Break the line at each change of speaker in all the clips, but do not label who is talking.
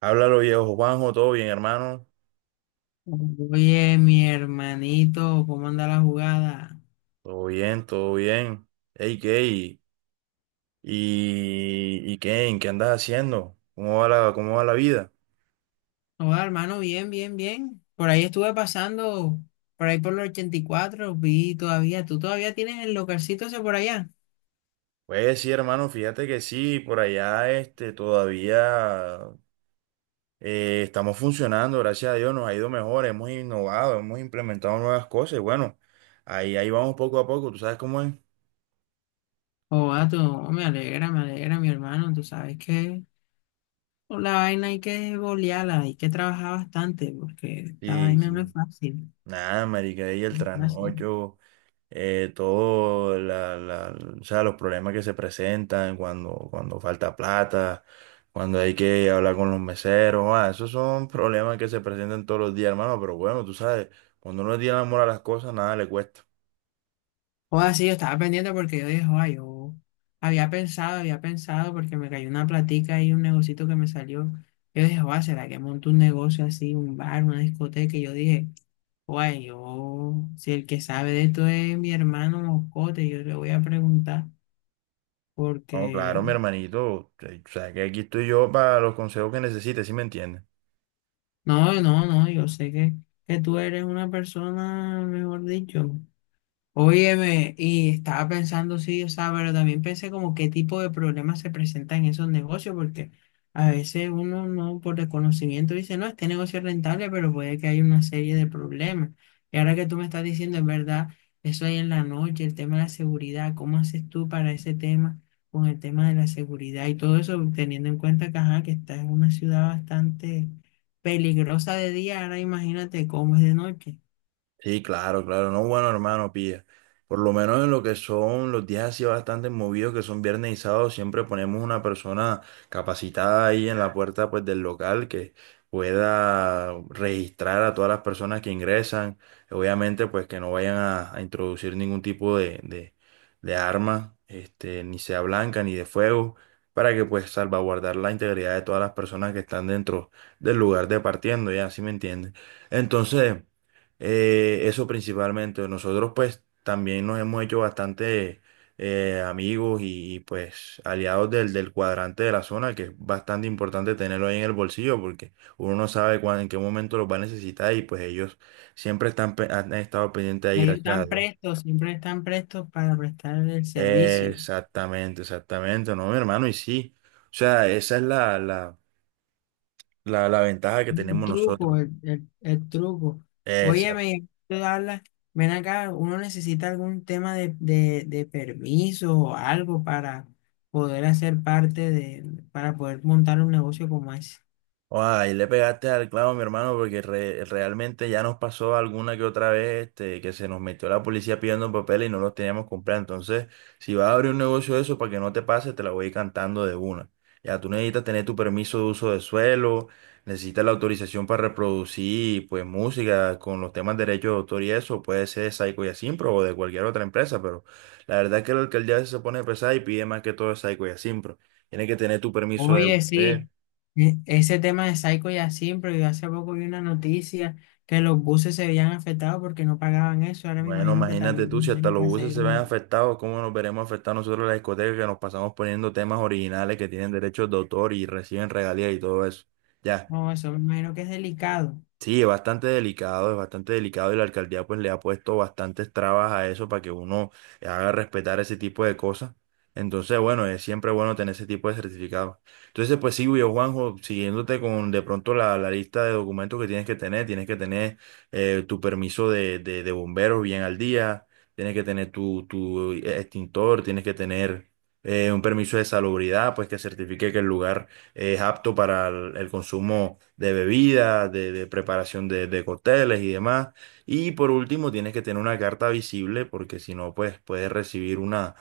Háblalo, viejo Juanjo, todo bien, hermano.
Oye, mi hermanito, ¿cómo anda la jugada?
Todo bien, todo bien. Hey, ¿qué? ¿Y qué? ¿En qué andas haciendo? ¿Cómo va la vida?
Hola, hermano, bien. Por ahí estuve pasando, por ahí por los 84 vi todavía, tú todavía tienes el localcito ese por allá.
Pues sí, hermano, fíjate que sí, por allá todavía estamos funcionando, gracias a Dios, nos ha ido mejor, hemos innovado, hemos implementado nuevas cosas. Y bueno, ahí vamos poco a poco, ¿tú sabes cómo es?
Oh Joda, tú, me alegra, mi hermano, tú sabes que con la vaina hay que bolearla, hay que trabajar bastante, porque esta
Sí,
vaina no es
sí.
fácil.
Nada, marica, y el
No es fácil.
trasnocho. eh, todo la, la- o sea, los problemas que se presentan cuando falta plata, cuando hay que hablar con los meseros, ah, esos son problemas que se presentan todos los días, hermano, pero bueno, tú sabes, cuando uno tiene amor a las cosas, nada le cuesta.
O así, yo estaba pendiente porque yo dije, ay, yo había pensado porque me cayó una platica y un negocito que me salió. Yo dije, oa, ¿será que monto un negocio así, un bar, una discoteca? Y yo dije, oa, yo, si el que sabe de esto es mi hermano Moscote, yo le voy a preguntar
No, claro,
porque,
mi hermanito, o sea, que aquí estoy yo para los consejos que necesites, ¿sí me entiendes?
no, yo sé que, tú eres una persona, mejor dicho. Óyeme, y estaba pensando, sí, o sea, pero también pensé como qué tipo de problemas se presentan en esos negocios, porque a veces uno no por desconocimiento dice, no, este negocio es rentable, pero puede que haya una serie de problemas. Y ahora que tú me estás diciendo, es verdad, eso ahí en la noche, el tema de la seguridad, ¿cómo haces tú para ese tema con el tema de la seguridad y todo eso, teniendo en cuenta que, ajá, que está en una ciudad bastante peligrosa de día, ahora imagínate cómo es de noche.
Sí, claro, claro. No, bueno, hermano, pilla. Por lo menos en lo que son los días así bastante movidos, que son viernes y sábado, siempre ponemos una persona capacitada ahí en la puerta pues del local que pueda registrar a todas las personas que ingresan. Obviamente, pues que no vayan a introducir ningún tipo de arma, ni sea blanca ni de fuego, para que pues salvaguardar la integridad de todas las personas que están dentro del lugar de partiendo, ya, ¿sí me entiendes? Entonces. Eso principalmente. Nosotros pues también nos hemos hecho bastante amigos y, pues aliados del cuadrante de la zona, que es bastante importante tenerlo ahí en el bolsillo porque uno no sabe cuándo, en qué momento los va a necesitar y pues ellos siempre están, han estado pendientes ahí,
Ellos
gracias a
están
Dios.
prestos, siempre están prestos para prestar el servicio.
Exactamente, exactamente, no, mi hermano, y sí. O sea, esa es la ventaja que
El
tenemos
truco,
nosotros.
el truco. Óyeme, tú hablas, ven acá, uno necesita algún tema de permiso o algo para poder hacer parte de, para poder montar un negocio como ese.
Guau, ahí le pegaste al clavo, mi hermano, porque realmente ya nos pasó alguna que otra vez que se nos metió la policía pidiendo papeles y no los teníamos comprado. Entonces, si vas a abrir un negocio de eso, para que no te pase, te la voy a ir cantando de una. Ya tú necesitas tener tu permiso de uso de suelo, necesitas la autorización para reproducir pues música con los temas de derechos de autor y eso, puede ser de Saico y Asimpro o de cualquier otra empresa, pero la verdad es que la alcaldía se pone pesada y pide más que todo de Saico y Asimpro. Tienes que tener tu permiso de...
Oye,
vender.
sí, ese tema de Psycho ya siempre, yo hace poco vi una noticia que los buses se habían afectado porque no pagaban eso. Ahora me
Bueno,
imagino que
imagínate tú, si
también
hasta
tienen
los
que
buses se ven
hacerlo.
afectados, ¿cómo nos veremos afectados nosotros las discotecas que nos pasamos poniendo temas originales que tienen derechos de autor y reciben regalías y todo eso? Ya.
No, eso me imagino que es delicado.
Sí, es bastante delicado y la alcaldía pues le ha puesto bastantes trabas a eso para que uno haga respetar ese tipo de cosas. Entonces, bueno, es siempre bueno tener ese tipo de certificados. Entonces, pues sí, yo, Juanjo, siguiéndote con de pronto la lista de documentos que tienes que tener tu permiso de bomberos bien al día, tienes que tener tu extintor, tienes que tener un permiso de salubridad, pues que certifique que el lugar es apto para el consumo de bebidas, de preparación de cócteles y demás. Y por último, tienes que tener una carta visible porque si no, pues puedes recibir una,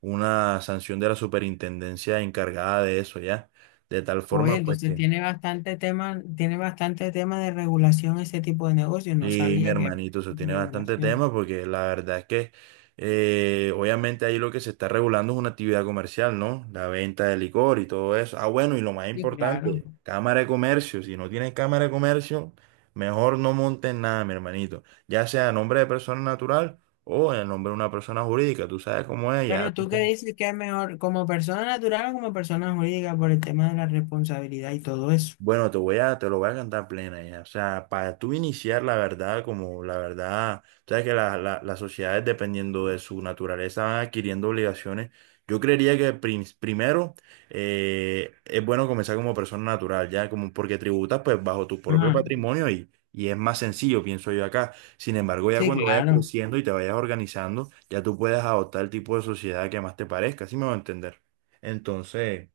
una sanción de la superintendencia encargada de eso, ¿ya? De tal
Oye,
forma, pues
entonces
que...
tiene bastante tema de regulación ese tipo de negocios. No
Sí, mi
sabía que
hermanito, eso
había
tiene bastante
regulación.
tema porque la verdad es que obviamente ahí lo que se está regulando es una actividad comercial, ¿no? La venta de licor y todo eso. Ah, bueno, y lo más
Sí, claro.
importante, cámara de comercio. Si no tienes cámara de comercio, mejor no montes nada, mi hermanito. Ya sea a nombre de persona natural o en nombre de una persona jurídica. Tú sabes cómo es,
Pero
ya.
tú qué dices que es mejor, ¿como persona natural o como persona jurídica, por el tema de la responsabilidad y todo eso?
Bueno, te voy a, te lo voy a cantar plena ya. O sea, para tú iniciar la verdad, como la verdad, sabes que las sociedades, dependiendo de su naturaleza, van adquiriendo obligaciones. Yo creería que primero es bueno comenzar como persona natural, ya, como porque tributas pues bajo tu propio
Ah,
patrimonio y es más sencillo, pienso yo acá. Sin embargo, ya
sí,
cuando vayas
claro.
creciendo y te vayas organizando, ya tú puedes adoptar el tipo de sociedad que más te parezca, ¿sí me va a entender? Entonces.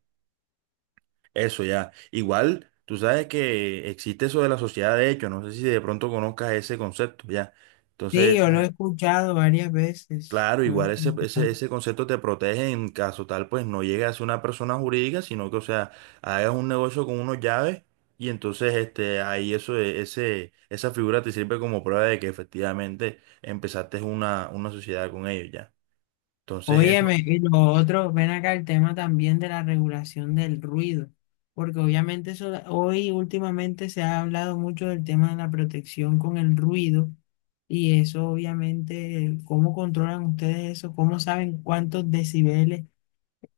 Eso ya. Igual, tú sabes que existe eso de la sociedad de hecho, no sé si de pronto conozcas ese concepto, ya.
Sí,
Entonces,
yo lo he
ajá.
escuchado varias veces.
Claro,
Lo he
igual ese, ese,
escuchado.
ese concepto te protege en caso tal, pues no llegue a ser una persona jurídica, sino que, o sea, hagas un negocio con unos llaves y entonces ahí eso, esa figura te sirve como prueba de que efectivamente empezaste una sociedad con ellos, ya. Entonces,
Óyeme,
eso,
y lo otro, ven acá el tema también de la regulación del ruido, porque obviamente eso, hoy últimamente se ha hablado mucho del tema de la protección con el ruido y eso obviamente, ¿cómo controlan ustedes eso? ¿Cómo saben cuántos decibeles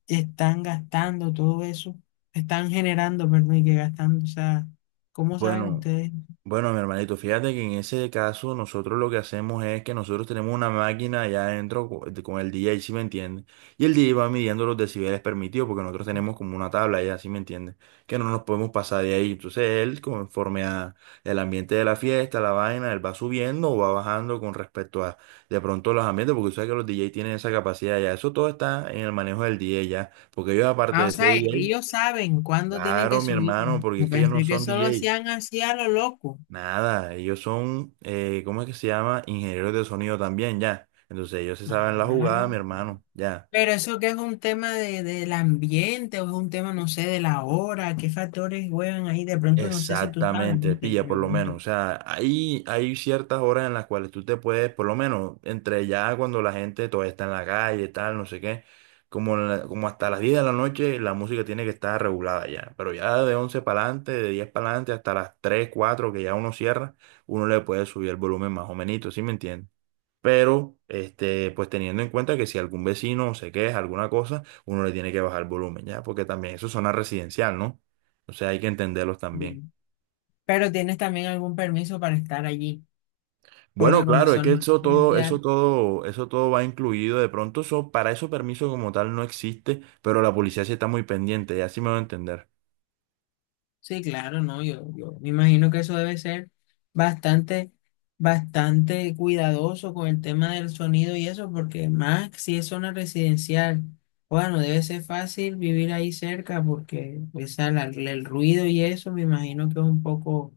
están gastando todo eso? Están generando, perdón, y que gastando, o sea, ¿cómo saben
bueno.
ustedes?
Bueno, mi hermanito, fíjate que en ese caso nosotros lo que hacemos es que nosotros tenemos una máquina allá adentro con el DJ, ¿si me entiendes? Y el DJ va midiendo los decibeles permitidos porque nosotros tenemos como una tabla allá, ¿si me entiendes? Que no nos podemos pasar de ahí. Entonces él, conforme a el ambiente de la fiesta, la vaina, él va subiendo o va bajando con respecto a de pronto los ambientes, porque tú sabes que los DJ tienen esa capacidad ya. Eso todo está en el manejo del DJ ya, porque ellos aparte
Ah, o
de ser
sea,
DJ,
ellos saben cuándo tienen que
claro, mi
subir.
hermano, porque
Yo
es que ellos no
pensé que
son
solo
DJ.
hacían así a lo loco.
Nada, ellos son, ¿cómo es que se llama? Ingenieros de sonido también, ya. Entonces ellos se saben la
Ajá.
jugada, mi hermano, ya.
Pero eso, ¿que es un tema de, del ambiente o es un tema, no sé, de la hora? ¿Qué factores juegan ahí? De pronto no sé si tú sabes,
Exactamente,
no te
pilla por lo menos.
pregunto.
O sea, hay ciertas horas en las cuales tú te puedes, por lo menos, entre ya cuando la gente todavía está en la calle, tal, no sé qué, como, como hasta las 10 de la noche la música tiene que estar regulada ya. Pero ya de 11 para adelante, de 10 para adelante, hasta las 3 4 que ya uno cierra, uno le puede subir el volumen más o menos, ¿sí me entiendes? Pero, pues teniendo en cuenta que si algún vecino se queja, alguna cosa, uno le tiene que bajar el volumen, ¿ya? Porque también eso es zona residencial, ¿no? O sea, hay que entenderlos también.
Bien. Pero tienes también algún permiso para estar allí,
Bueno,
porque como
claro, es que
son,
eso todo, eso todo, eso todo va incluido. De pronto, eso, para eso permiso como tal no existe, pero la policía sí está muy pendiente, ya sí me va a entender.
sí, claro, no, yo me imagino que eso debe ser bastante, bastante cuidadoso con el tema del sonido y eso, porque más si es zona residencial, bueno, debe ser fácil vivir ahí cerca porque esa, el ruido y eso me imagino que es un poco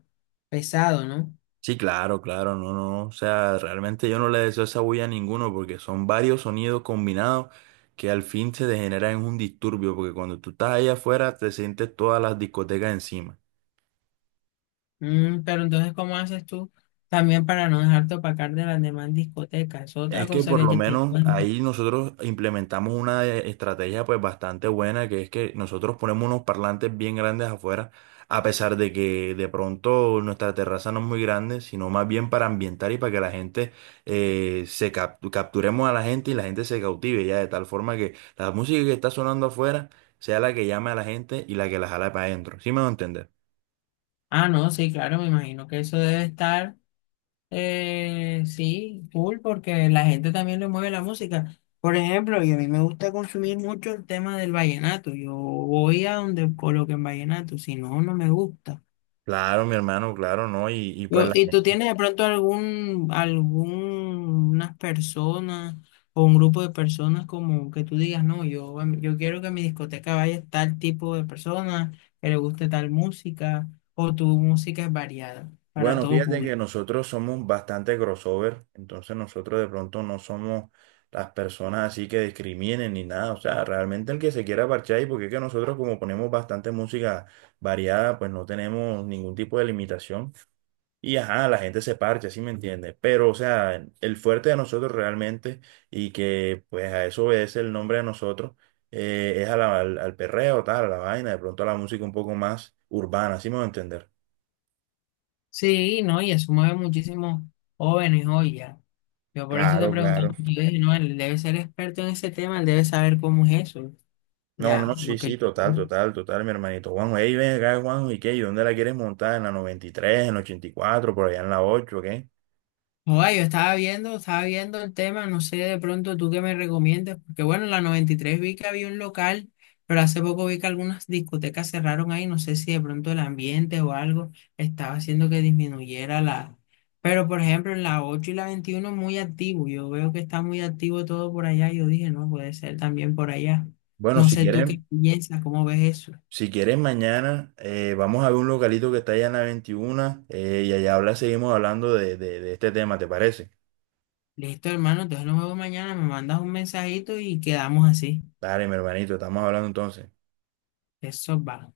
pesado, ¿no?
Sí, claro, claro, no, no, o sea, realmente yo no le deseo esa bulla a ninguno porque son varios sonidos combinados que al fin se degeneran en un disturbio porque cuando tú estás ahí afuera te sientes todas las discotecas encima.
Mm, pero entonces, ¿cómo haces tú también para no dejarte opacar de las demás discotecas? Es otra
Es que
cosa que
por
hay
lo
que tener en
menos
cuenta.
ahí nosotros implementamos una estrategia pues bastante buena, que es que nosotros ponemos unos parlantes bien grandes afuera, a pesar de que de pronto nuestra terraza no es muy grande, sino más bien para ambientar y para que la gente se capturemos a la gente y la gente se cautive ya, de tal forma que la música que está sonando afuera sea la que llame a la gente y la que la jale para adentro. ¿Sí me va a entender?
Ah, no, sí, claro, me imagino que eso debe estar. Sí, cool, porque la gente también le mueve la música. Por ejemplo, y a mí me gusta consumir mucho el tema del vallenato. Yo voy a donde coloquen vallenato, si no, no me gusta.
Claro, mi hermano, claro, ¿no? Y pues
¿Y tú tienes de pronto algún, algunas personas o un grupo de personas como que tú digas, no, yo, yo quiero que a mi discoteca vaya tal tipo de personas, que le guste tal música, o tu música es variada para
bueno,
todo
fíjate que
público?
nosotros somos bastante crossover, entonces nosotros de pronto no somos las personas así que discriminen ni nada, o sea, realmente el que se quiera parchar y porque es que nosotros como ponemos bastante música variada, pues no tenemos ningún tipo de limitación y ajá, la gente se parcha, ¿sí me entiendes? Pero o sea, el fuerte de nosotros realmente y que pues a eso obedece el nombre de nosotros es a al perreo, tal, a la vaina, de pronto a la música un poco más urbana, ¿sí me voy a entender?
Sí, no, y eso mueve muchísimos jóvenes hoy ya. Yo por eso te
Claro,
preguntaba,
claro.
porque yo dije, no, él debe ser experto en ese tema, él debe saber cómo es eso,
No,
ya,
no,
lo.
sí, sí, total, total, total, mi hermanito Juanjo. Ey, ven acá, Juanjo, ¿y qué? ¿Y dónde la quieres montar? ¿En la 93, en la 84, por allá en la 8, qué?
Joder, estaba viendo el tema, no sé de pronto tú qué me recomiendas, porque bueno, en la 93 vi que había un local, pero hace poco vi que algunas discotecas cerraron ahí, no sé si de pronto el ambiente o algo estaba haciendo que disminuyera la... Pero por ejemplo, en la 8 y la 21 muy activo, yo veo que está muy activo todo por allá, yo dije, no, puede ser también por allá.
Bueno,
No
si
sé tú qué
quieren,
piensas, cómo ves eso.
si quieren mañana, vamos a ver un localito que está allá en la 21, y allá habla, seguimos hablando de este tema, ¿te parece?
Listo, hermano, entonces nos vemos mañana, me mandas un mensajito y quedamos así.
Dale, mi hermanito, estamos hablando entonces.
Eso va.